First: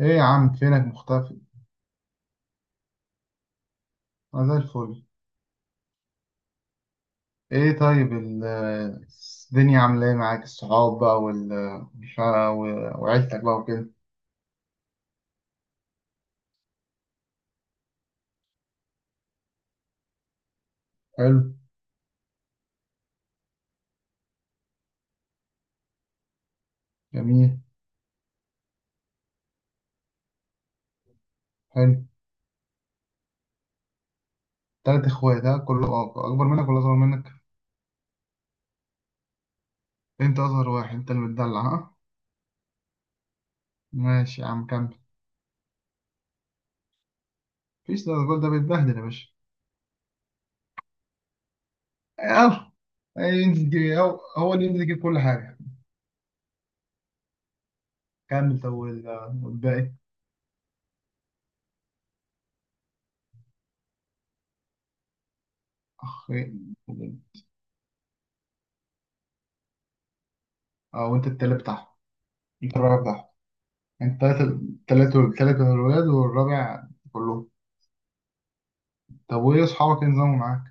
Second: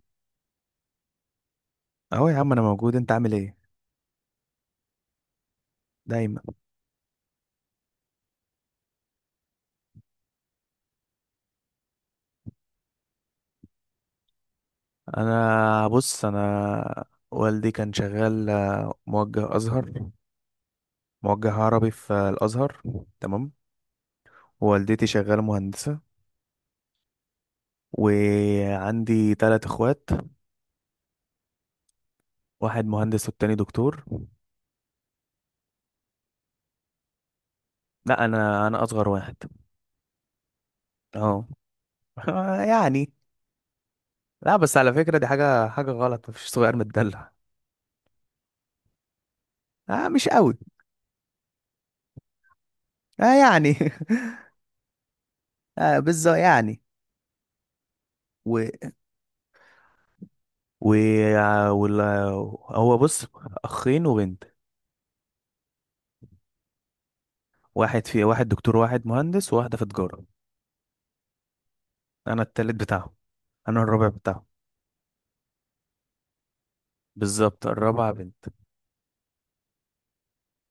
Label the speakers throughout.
Speaker 1: ايه يا عم، فينك مختفي؟
Speaker 2: اهو يا عم، انا موجود، انت عامل ايه؟
Speaker 1: انا زي الفل.
Speaker 2: دايما.
Speaker 1: ايه، طيب، الدنيا عامله ايه معاك؟ الصحاب بقى مش ع- و- وعيلتك بقى وكده.
Speaker 2: انا بص، انا والدي كان شغال موجه ازهر،
Speaker 1: حلو.
Speaker 2: موجه عربي في الازهر. تمام. ووالدتي شغاله مهندسه،
Speaker 1: جميل.
Speaker 2: وعندي ثلاث اخوات،
Speaker 1: حلو.
Speaker 2: واحد مهندس والتاني دكتور.
Speaker 1: تلات اخوات؟ ها، كله اكبر منك ولا اصغر منك؟
Speaker 2: لا، انا اصغر واحد.
Speaker 1: انت اصغر واحد، انت اللي
Speaker 2: اه.
Speaker 1: بتدلع، ها؟
Speaker 2: يعني
Speaker 1: ماشي يا
Speaker 2: لا
Speaker 1: عم،
Speaker 2: بس على
Speaker 1: كمل.
Speaker 2: فكره، دي حاجه غلط، مفيش صغير متدلع.
Speaker 1: مفيش، ده الراجل ده بيتبهدل يا باشا.
Speaker 2: آه مش قوي.
Speaker 1: اه.
Speaker 2: آه
Speaker 1: أي ينزل
Speaker 2: يعني.
Speaker 1: يجيب، هو اللي ينزل يجيب كل حاجه.
Speaker 2: آه بالظبط يعني.
Speaker 1: كمل، طب والباقي؟
Speaker 2: و وال... هو بص، اخين وبنت،
Speaker 1: اخ؟
Speaker 2: واحد في واحد دكتور واحد مهندس وواحده في تجاره.
Speaker 1: اه، وانت التالت بتاعهم؟
Speaker 2: انا التالت
Speaker 1: انت الرابع
Speaker 2: بتاعهم.
Speaker 1: بتاعهم؟
Speaker 2: انا الرابع
Speaker 1: انت
Speaker 2: بتاعهم.
Speaker 1: تلاتة الولاد والرابع. كلهم.
Speaker 2: بالظبط، الرابعه بنت.
Speaker 1: طب، وايه اصحابك؟ ايه نظامهم معاك؟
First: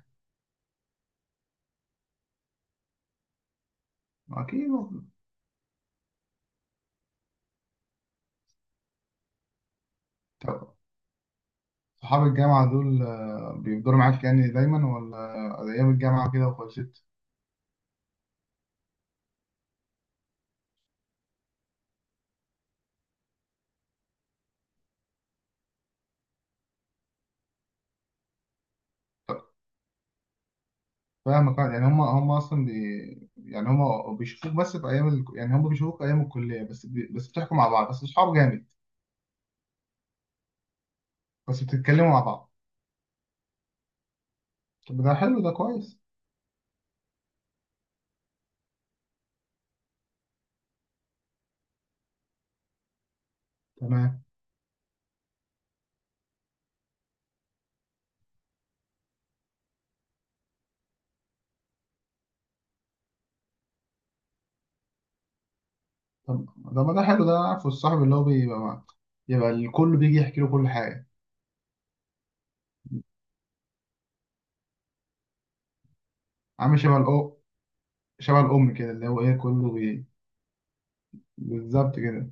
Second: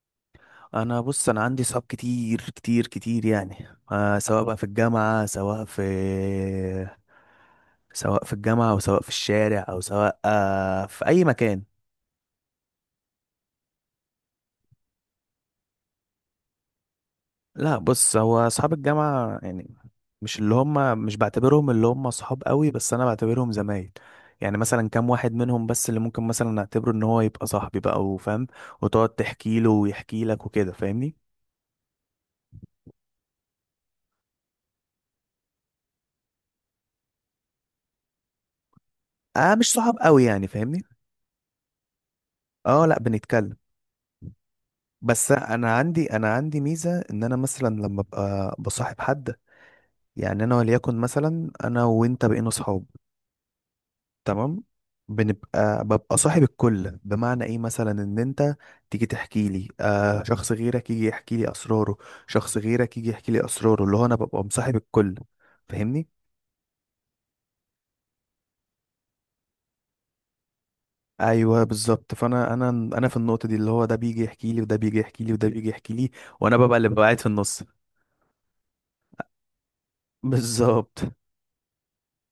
Speaker 2: انا بص، انا عندي صحاب كتير كتير كتير يعني، سواء بقى في
Speaker 1: اكيد.
Speaker 2: الجامعه سواء في، سواء في الجامعه او سواء في الشارع او سواء
Speaker 1: طب.
Speaker 2: في اي مكان.
Speaker 1: صحاب الجامعة دول بيفضلوا معاك يعني دايما، ولا ايام الجامعة كده وخلصت؟
Speaker 2: لا بص، هو اصحاب الجامعه يعني، مش بعتبرهم اللي هم صحاب قوي، بس انا بعتبرهم زمايل. يعني مثلا كام واحد منهم بس اللي ممكن مثلا نعتبره ان هو يبقى صاحبي بقى، وفاهم وتقعد
Speaker 1: طب.
Speaker 2: تحكي له ويحكي لك وكده، فاهمني.
Speaker 1: فاهمك، يعني هم اصلا يعني هم بيشوفوك بس في ايام يعني هم بيشوفوك ايام الكلية بس بس بتحكوا مع بعض، بس اصحاب جامد.
Speaker 2: اه مش صحاب قوي يعني، فاهمني.
Speaker 1: بس بتتكلموا مع بعض.
Speaker 2: اه لا بنتكلم.
Speaker 1: طب، ده
Speaker 2: بس
Speaker 1: حلو، ده
Speaker 2: انا
Speaker 1: كويس.
Speaker 2: عندي انا عندي ميزه، ان انا مثلا لما ابقى بصاحب حد، يعني انا وليكن مثلا انا وانت بقينا صحاب،
Speaker 1: تمام.
Speaker 2: تمام، ببقى صاحب الكل. بمعنى ايه؟ مثلا ان انت تيجي تحكي لي، شخص غيرك يجي يحكي لي اسراره، شخص غيرك يجي يحكي لي اسراره، اللي هو انا ببقى مصاحب الكل، فاهمني.
Speaker 1: طب، ده ما ده حلو. ده عارفه الصاحب اللي هو بيبقى مع، يبقى الكل بيجي يحكي له كل حاجة.
Speaker 2: ايوه بالظبط، فانا انا انا في النقطه دي، اللي هو ده بيجي يحكي لي وده بيجي يحكي لي وده بيجي يحكي لي، وانا ببقى
Speaker 1: عامل
Speaker 2: اللي ببقى قاعد في النص.
Speaker 1: شبه الأم كده، اللي هو إيه، كله
Speaker 2: بالظبط.
Speaker 1: بالظبط كده.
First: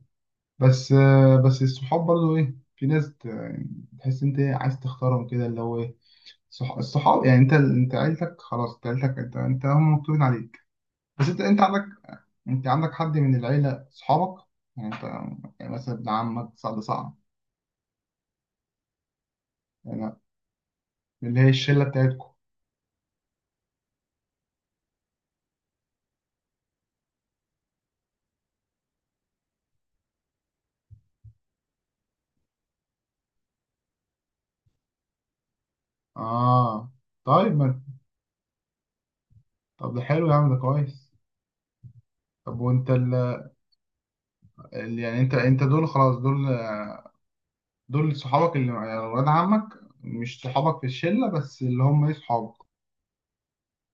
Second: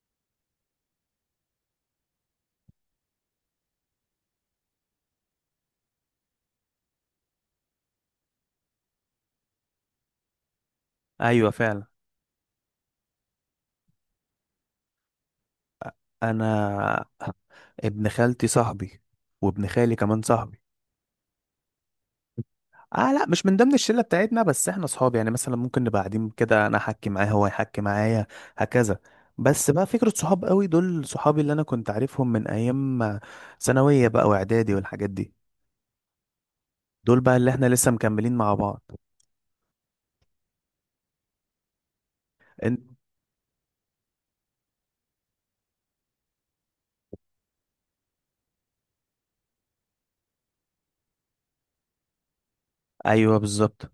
Speaker 1: بس الصحاب برضو، إيه، في ناس يعني تحس أنت، إيه، عايز تختارهم كده اللي هو إيه. الصحاب يعني، أنت عيلتك، خلاص، أنت عيلتك، أنت هم مكتوبين عليك. بس أنت
Speaker 2: ايوه
Speaker 1: أنت عندك،
Speaker 2: فعلا.
Speaker 1: أنت عندك حد من العيلة صحابك؟ يعني أنت، يعني مثلا ابن عمك صعب
Speaker 2: انا
Speaker 1: صعب.
Speaker 2: ابن خالتي صاحبي، وابن خالي
Speaker 1: يعني،
Speaker 2: كمان صاحبي.
Speaker 1: اللي هي الشلة بتاعتكم؟
Speaker 2: اه لا، مش من ضمن الشله بتاعتنا، بس احنا اصحاب يعني. مثلا ممكن نبقى قاعدين كده، انا احكي معاه هو يحكي معايا، هكذا. بس بقى فكره، صحاب قوي دول صحابي اللي انا كنت عارفهم من ايام ثانويه بقى واعدادي والحاجات دي،
Speaker 1: آه،
Speaker 2: دول بقى اللي
Speaker 1: طيب،
Speaker 2: احنا
Speaker 1: ما،
Speaker 2: لسه مكملين مع بعض.
Speaker 1: طب ده حلو يا عم، ده كويس. طب،
Speaker 2: انت
Speaker 1: وأنت يعني أنت دول، خلاص، دول. دول صحابك، اللي يعني ولاد عمك مش صحابك في الشلة بس، اللي هم ايه، صحابك.
Speaker 2: ايوه بالظبط.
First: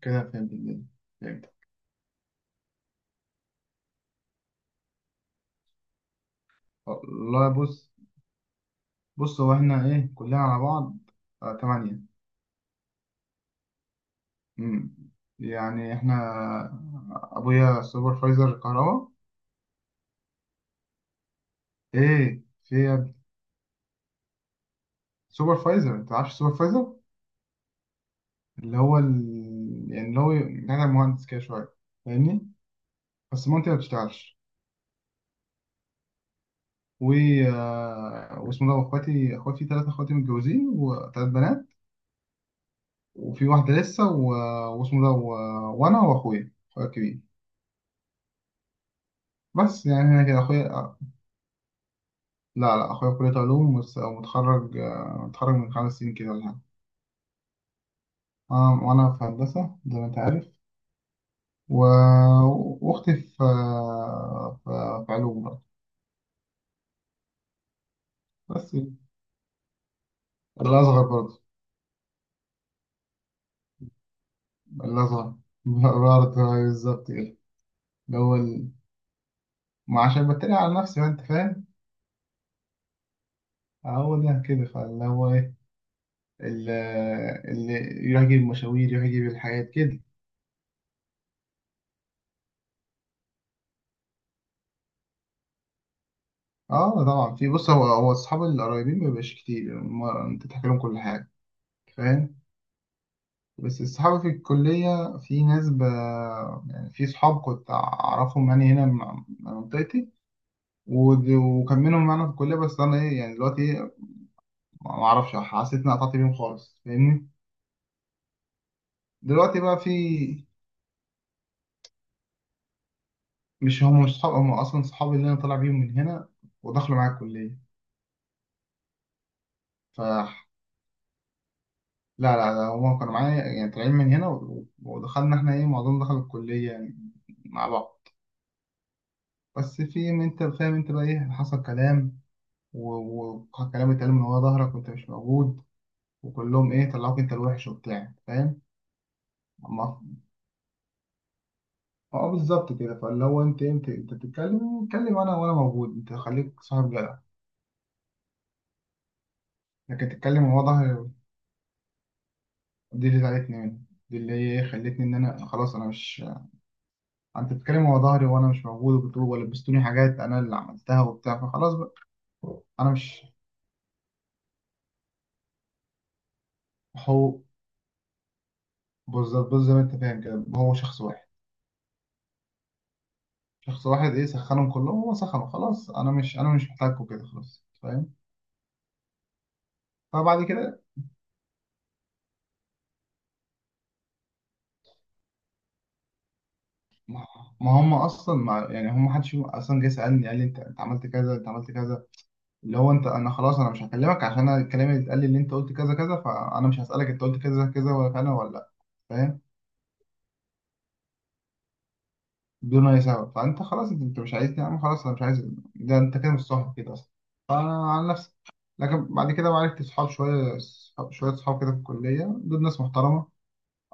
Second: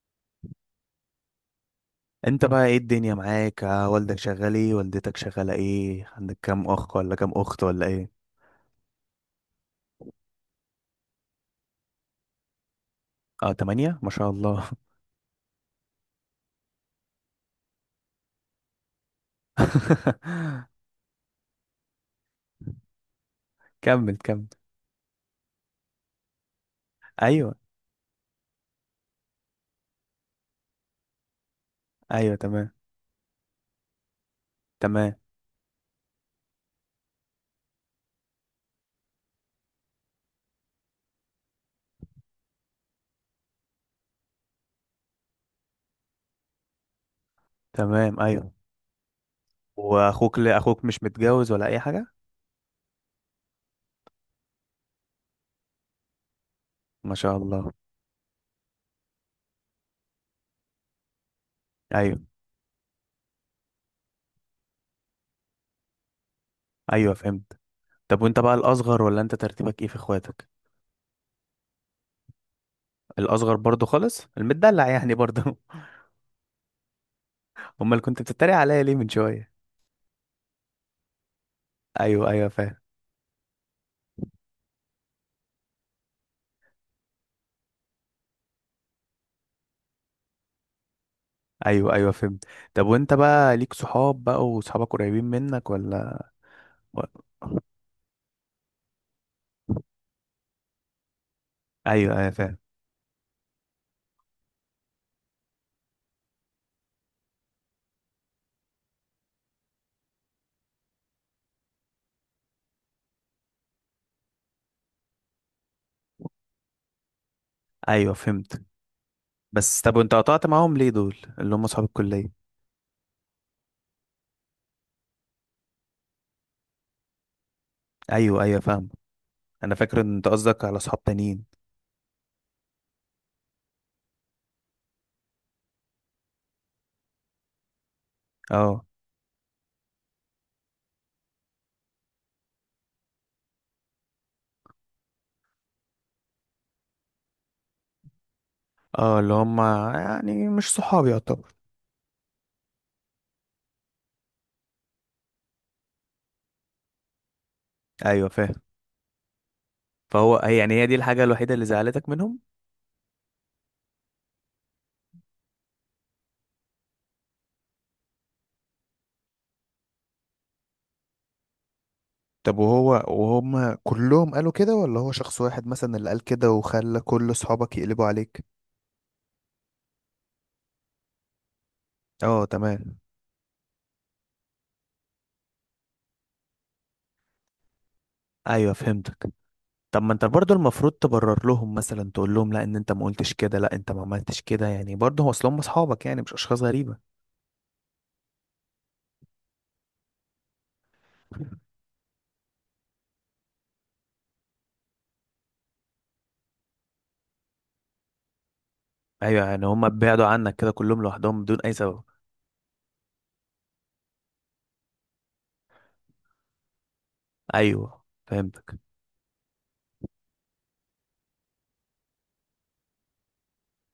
Speaker 1: كده، فهمت الدنيا؟ فهمت.
Speaker 2: انت بقى ايه الدنيا معاك، والدك شغال ايه، والدتك شغاله ايه، عندك كام اخ ولا كام
Speaker 1: والله،
Speaker 2: اخت ولا
Speaker 1: بص.
Speaker 2: ايه؟
Speaker 1: بص، هو احنا، ايه، كلنا على بعض، آه، تمانية.
Speaker 2: اه تمانية ما شاء الله.
Speaker 1: مم. يعني احنا، ابويا سوبرفايزر كهرباء. ايه، في إيه يا ابني؟
Speaker 2: كمل كمل.
Speaker 1: سوبرفايزر، انت عارف سوبرفايزر؟
Speaker 2: ايوه
Speaker 1: اللي هو يعني اللي هو، بتاع مهندس كده شوية.
Speaker 2: ايوه
Speaker 1: فاهمني؟
Speaker 2: تمام.
Speaker 1: بس مامتي ما بتشتغلش.
Speaker 2: تمام.
Speaker 1: و واسمه ده، اخواتي ثلاثة، اخواتي متجوزين وثلاث بنات. وفي واحدة لسه واسمه ده وأنا وأخويا، أخويا الكبير.
Speaker 2: تمام. ايوه.
Speaker 1: بس يعني أنا كده،
Speaker 2: اخوك
Speaker 1: أخويا.
Speaker 2: مش متجوز ولا اي حاجه؟
Speaker 1: لا، لا، أخويا في كلية علوم ومتخرج آه، متخرج من 5 سنين كده ولا حاجة.
Speaker 2: ما شاء الله.
Speaker 1: أنا في هندسة زي ما أنت عارف و...
Speaker 2: ايوه
Speaker 1: وأختي في آه، في في علوم برضه.
Speaker 2: ايوه فهمت. طب وانت بقى
Speaker 1: بس
Speaker 2: الاصغر، ولا انت ترتيبك ايه في اخواتك؟
Speaker 1: الأصغر برضه.
Speaker 2: الاصغر برضو خالص، المدلع يعني
Speaker 1: الأصغر
Speaker 2: برضو.
Speaker 1: برضه. بالظبط كده.
Speaker 2: امال
Speaker 1: اللي
Speaker 2: كنت
Speaker 1: هو
Speaker 2: بتتريق
Speaker 1: ال-
Speaker 2: عليا ليه من شويه؟
Speaker 1: ما عشان بتريق على نفسي بقى، أنت فاهم.
Speaker 2: ايوه ايوه فاهم.
Speaker 1: هو ده كده، فاللي هو إيه، اللي اللي يروح يجيب مشاوير، يروح يجيب الحاجات كده.
Speaker 2: ايوه ايوه فهمت. طب وانت بقى ليك صحاب بقى، وصحابك قريبين منك ولا؟ و-
Speaker 1: اه طبعا، في. بص، هو الصحاب القريبين ما بيبقاش كتير، يعني، انت تحكي لهم كل حاجه.
Speaker 2: ايوه ايوه
Speaker 1: فاهم.
Speaker 2: فاهم.
Speaker 1: بس الصحاب في الكليه، في ناس يعني في صحاب كنت اعرفهم يعني، هنا، من منطقتي. وكان منهم معانا في الكليه، بس انا ايه يعني دلوقتي، إيه، ما اعرفش، حسيت اني قطعت بيهم خالص، فاهمني.
Speaker 2: ايوه فهمت.
Speaker 1: دلوقتي بقى
Speaker 2: بس
Speaker 1: في،
Speaker 2: طب وانت قطعت معاهم ليه، دول اللي هم صحاب الكليه؟
Speaker 1: مش، هم مش صحاب، هم اصلا صحابي اللي انا طالع بيهم من هنا ودخلوا معايا
Speaker 2: ايوه ايوه فاهم. انا فاكر ان انت
Speaker 1: الكليه.
Speaker 2: قصدك على صحاب تانيين.
Speaker 1: لا، لا، لا، هما كانوا معايا يعني، طالعين من هنا ودخلنا احنا ايه معظمنا دخل الكلية يعني مع بعض.
Speaker 2: اه
Speaker 1: بس في، ما انت فاهم، انت بقى ايه، حصل كلام و- وكلام اتقال من ورا ظهرك وانت مش موجود، وكلهم ايه طلعوك انت الوحش وبتاع، فاهم.
Speaker 2: اه، اللي هم
Speaker 1: اما،
Speaker 2: يعني مش صحابي يعتبر.
Speaker 1: اه بالظبط كده، فاللي هو انت بتتكلم، اتكلم انا وانا موجود، انت خليك صاحب جدع.
Speaker 2: ايوه فاهم.
Speaker 1: لكن
Speaker 2: فهو
Speaker 1: تتكلم من
Speaker 2: هي
Speaker 1: ورا
Speaker 2: يعني هي دي
Speaker 1: ظهري.
Speaker 2: الحاجة الوحيدة اللي زعلتك منهم.
Speaker 1: دي اللي زعلتني مني، دي اللي هي ايه خلتني ان انا خلاص انا مش، انت بتتكلم ورا ظهري وانا مش موجود، وبتقول ولبستوني حاجات انا اللي عملتها وبتاع، فخلاص
Speaker 2: طب
Speaker 1: انا
Speaker 2: وهو
Speaker 1: مش.
Speaker 2: وهم كلهم قالوا كده، ولا هو شخص واحد مثلا اللي قال كده وخلى كل
Speaker 1: هو
Speaker 2: صحابك يقلبوا عليك؟
Speaker 1: بالظبط بالظبط زي ما انت فاهم كده، هو شخص واحد.
Speaker 2: اه تمام.
Speaker 1: شخص واحد، ايه، سخنهم كلهم، هو سخنه، خلاص انا مش محتاجكم، كده خلاص، فاهم.
Speaker 2: ايوه فهمتك. طب ما انت
Speaker 1: فبعد
Speaker 2: برضو
Speaker 1: كده،
Speaker 2: المفروض تبرر لهم، مثلا تقول لهم لا ان انت ما قلتش كده، لا انت ما عملتش كده، يعني برضه هو اصل هم اصحابك يعني، مش اشخاص غريبة.
Speaker 1: ما، ما هم اصلا ما يعني، هم محدش فيهم اصلا جه سالني قال لي انت عملت كذا، انت عملت كذا. اللي هو انت، انا خلاص انا مش هكلمك، عشان أنا الكلام اللي اتقال لي ان انت قلت كذا كذا، فانا مش هسالك انت قلت كذا كذا ولا انا ولا لا. فاهم؟
Speaker 2: ايوه يعني هم بعدوا عنك كده كلهم لوحدهم بدون اي سبب.
Speaker 1: دون اي سبب، فانت خلاص، انت مش عايزني يا عم، خلاص انا مش عايز. ده انت كده مش صاحب كده اصلا. فانا
Speaker 2: ايوه
Speaker 1: عن نفسي.
Speaker 2: فهمتك.
Speaker 1: لكن بعد كده عرفت صحاب شويه شويه صحاب كده في الكليه، دول ناس محترمه.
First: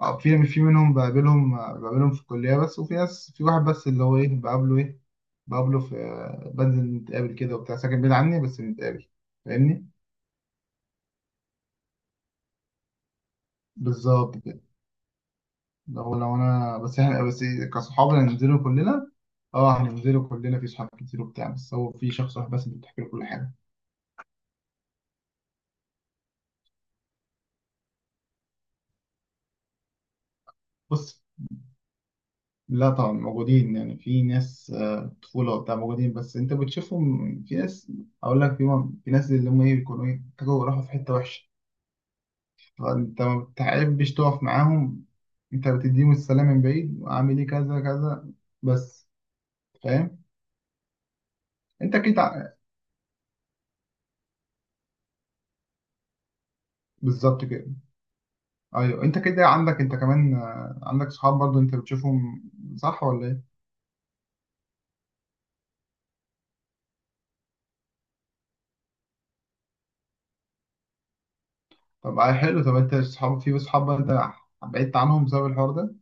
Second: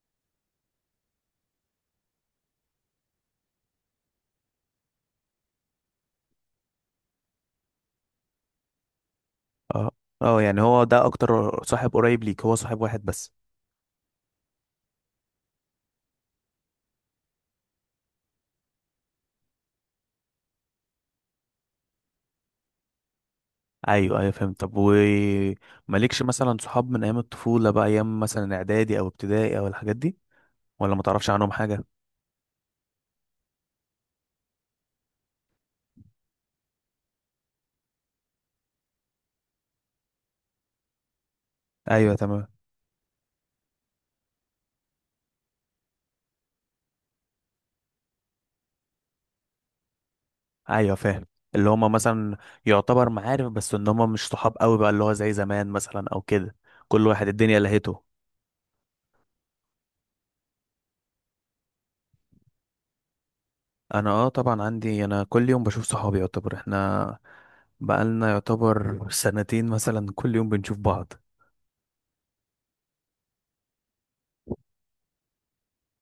Speaker 1: اه، في منهم بقابلهم في الكليه بس، وفي ناس، في واحد بس اللي هو ايه بقابله، ايه، بقابله في، بنزل نتقابل كده وبتاع، ساكن بعيد عني بس بنتقابل، فاهمني.
Speaker 2: اه اه يعني هو ده اكتر صاحب قريب ليك، هو صاحب واحد بس.
Speaker 1: بالظبط كده. لو انا بس، احنا بس، إيه، كصحاب هننزلوا كلنا، اه هننزلوا كلنا، في صحاب كتير وبتاع، بس هو في شخص واحد بس اللي بتحكي له كل حاجه.
Speaker 2: ايوه ايوه فهمت. طب ومالكش مثلا صحاب من ايام الطفولة بقى، ايام مثلا اعدادي او ابتدائي او الحاجات دي؟ ولا ما
Speaker 1: بص،
Speaker 2: تعرفش عنهم حاجة؟
Speaker 1: لا طبعا موجودين، يعني في ناس طفولة وبتاع موجودين، بس انت بتشوفهم. في ناس، اقول لك، في ناس اللي هم ايه بيكونوا ايه، كانوا راحوا في حتة وحشة،
Speaker 2: ايوه تمام.
Speaker 1: فانت ما بتحبش تقف معاهم، انت بتديهم السلام من بعيد وعامل ايه كذا كذا. بس، فاهم.
Speaker 2: ايوه فاهم. اللي هما
Speaker 1: انت كده
Speaker 2: مثلا يعتبر معارف بس، ان هما مش صحاب قوي بقى، اللي هو زي زمان مثلا او كده. كل واحد
Speaker 1: بالظبط
Speaker 2: الدنيا
Speaker 1: كده.
Speaker 2: لهيته.
Speaker 1: ايوه، انت كده عندك، انت كمان عندك صحاب برضو انت بتشوفهم، صح ولا ايه؟
Speaker 2: انا اه طبعا عندي، انا كل يوم بشوف صحابي يعتبر، احنا بقالنا يعتبر سنتين مثلا كل يوم بنشوف بعض.
Speaker 1: طب، حلو. طب انت صحاب، في صحاب بقى، انت بعدت عنهم بسبب الحوار ده؟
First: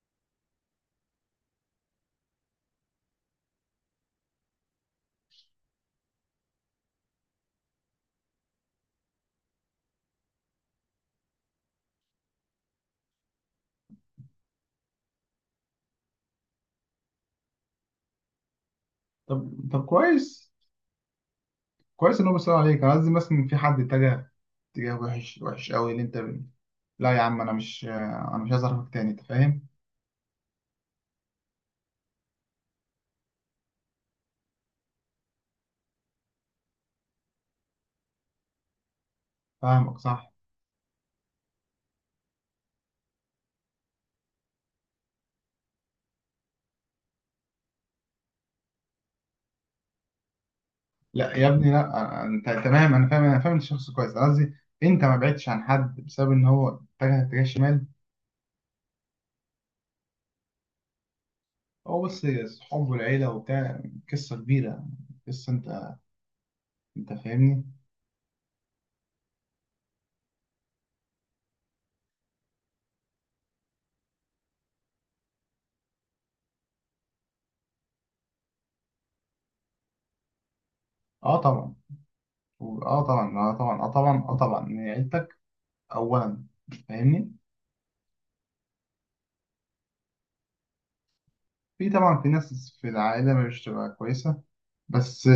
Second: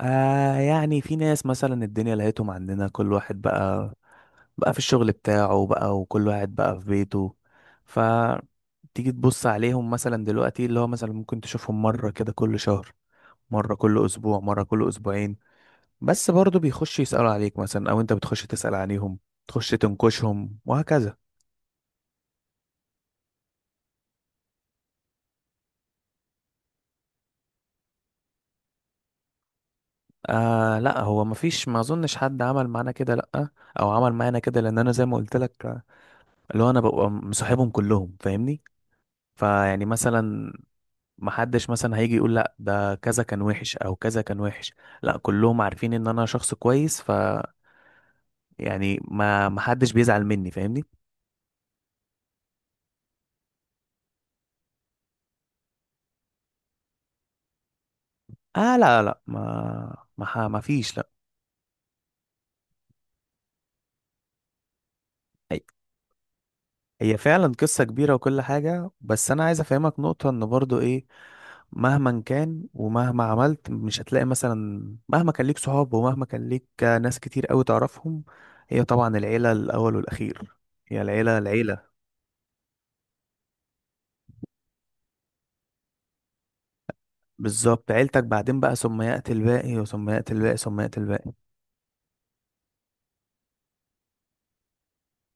Speaker 2: يعني في ناس مثلا الدنيا لقيتهم عندنا، كل واحد بقى بقى في الشغل بتاعه بقى، وكل واحد بقى في بيته. فتيجي تبص عليهم مثلا دلوقتي، اللي هو مثلا ممكن تشوفهم مرة كده كل شهر، مرة كل اسبوع، مرة كل اسبوعين. بس برضه بيخش يسألوا عليك مثلا، او انت بتخش تسأل عليهم،
Speaker 1: طب
Speaker 2: تخش
Speaker 1: طب، كويس.
Speaker 2: تنكشهم وهكذا.
Speaker 1: كويس ان هو بيسأل عليك. قصدي، مثلا في حد اتجه اتجاه وحش، وحش قوي اللي انت لا يا عم انا مش عايز اعرفك تاني، انت فاهم.
Speaker 2: آه لا، هو مفيش، ما اظنش حد عمل معانا كده، لا. او عمل معانا كده، لان انا زي ما قلت لك، اللي هو انا ببقى مصاحبهم كلهم، فاهمني. فيعني
Speaker 1: فاهمك، صح؟
Speaker 2: مثلا، محدش مثلا هيجي يقول لا ده كذا كان وحش او كذا كان وحش. لا كلهم عارفين ان انا شخص كويس، ف يعني ما محدش بيزعل مني، فاهمني.
Speaker 1: لا يا ابني، لا انت تمام، انا فاهم الشخص كويس. أنا قصدي، انت ما بعدتش عن حد بسبب ان هو اتجه اتجاه شمال؟
Speaker 2: اه لا لا، ما فيش، لا.
Speaker 1: هو بس، صحابه والعيله وبتاع، قصه كبيره، قصه،
Speaker 2: هي
Speaker 1: انت
Speaker 2: هي فعلا
Speaker 1: فاهمني.
Speaker 2: قصة كبيرة وكل حاجة، بس انا عايز افهمك نقطة، ان برضو ايه، مهما كان ومهما عملت مش هتلاقي مثلا، مهما كان ليك صحاب ومهما كان ليك ناس كتير قوي تعرفهم، هي طبعا العيلة الأول والأخير. هي
Speaker 1: اه
Speaker 2: العيلة
Speaker 1: طبعا،
Speaker 2: العيلة.
Speaker 1: اه طبعا، اه طبعا، اه طبعا، اه طبعا، إن عيلتك اولا، فاهمني.
Speaker 2: بالظبط، عيلتك بعدين بقى ثم يأتي الباقي، وثم يأتي الباقي، ثم يأتي الباقي.
Speaker 1: في، طبعا، في ناس في العائله مش تبقى كويسه، بس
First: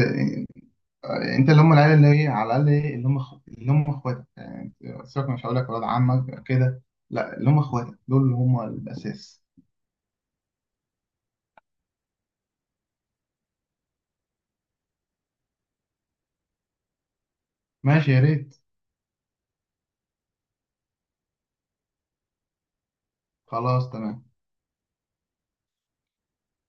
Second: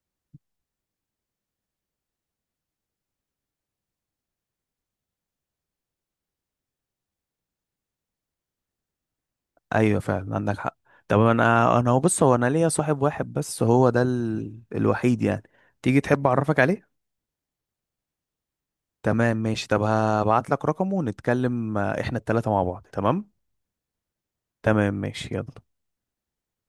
Speaker 1: انت، اللي هم العيله اللي هي على الاقل ايه، اللي هم اخواتك، يعني، سيبك، مش هقول لك ولاد عمك كده، لا، اللي هم اخواتك دول اللي هم الاساس.
Speaker 2: أيوة فعلا، عندك حق. طب أنا هو بص، هو أنا ليا صاحب واحد بس، هو ده الوحيد يعني. تيجي تحب أعرفك عليه؟
Speaker 1: ماشي، يا ريت.
Speaker 2: تمام ماشي. طب هبعت لك رقمه ونتكلم، إحنا التلاتة مع بعض تمام.
Speaker 1: خلاص، تمام.
Speaker 2: تمام ماشي يلا.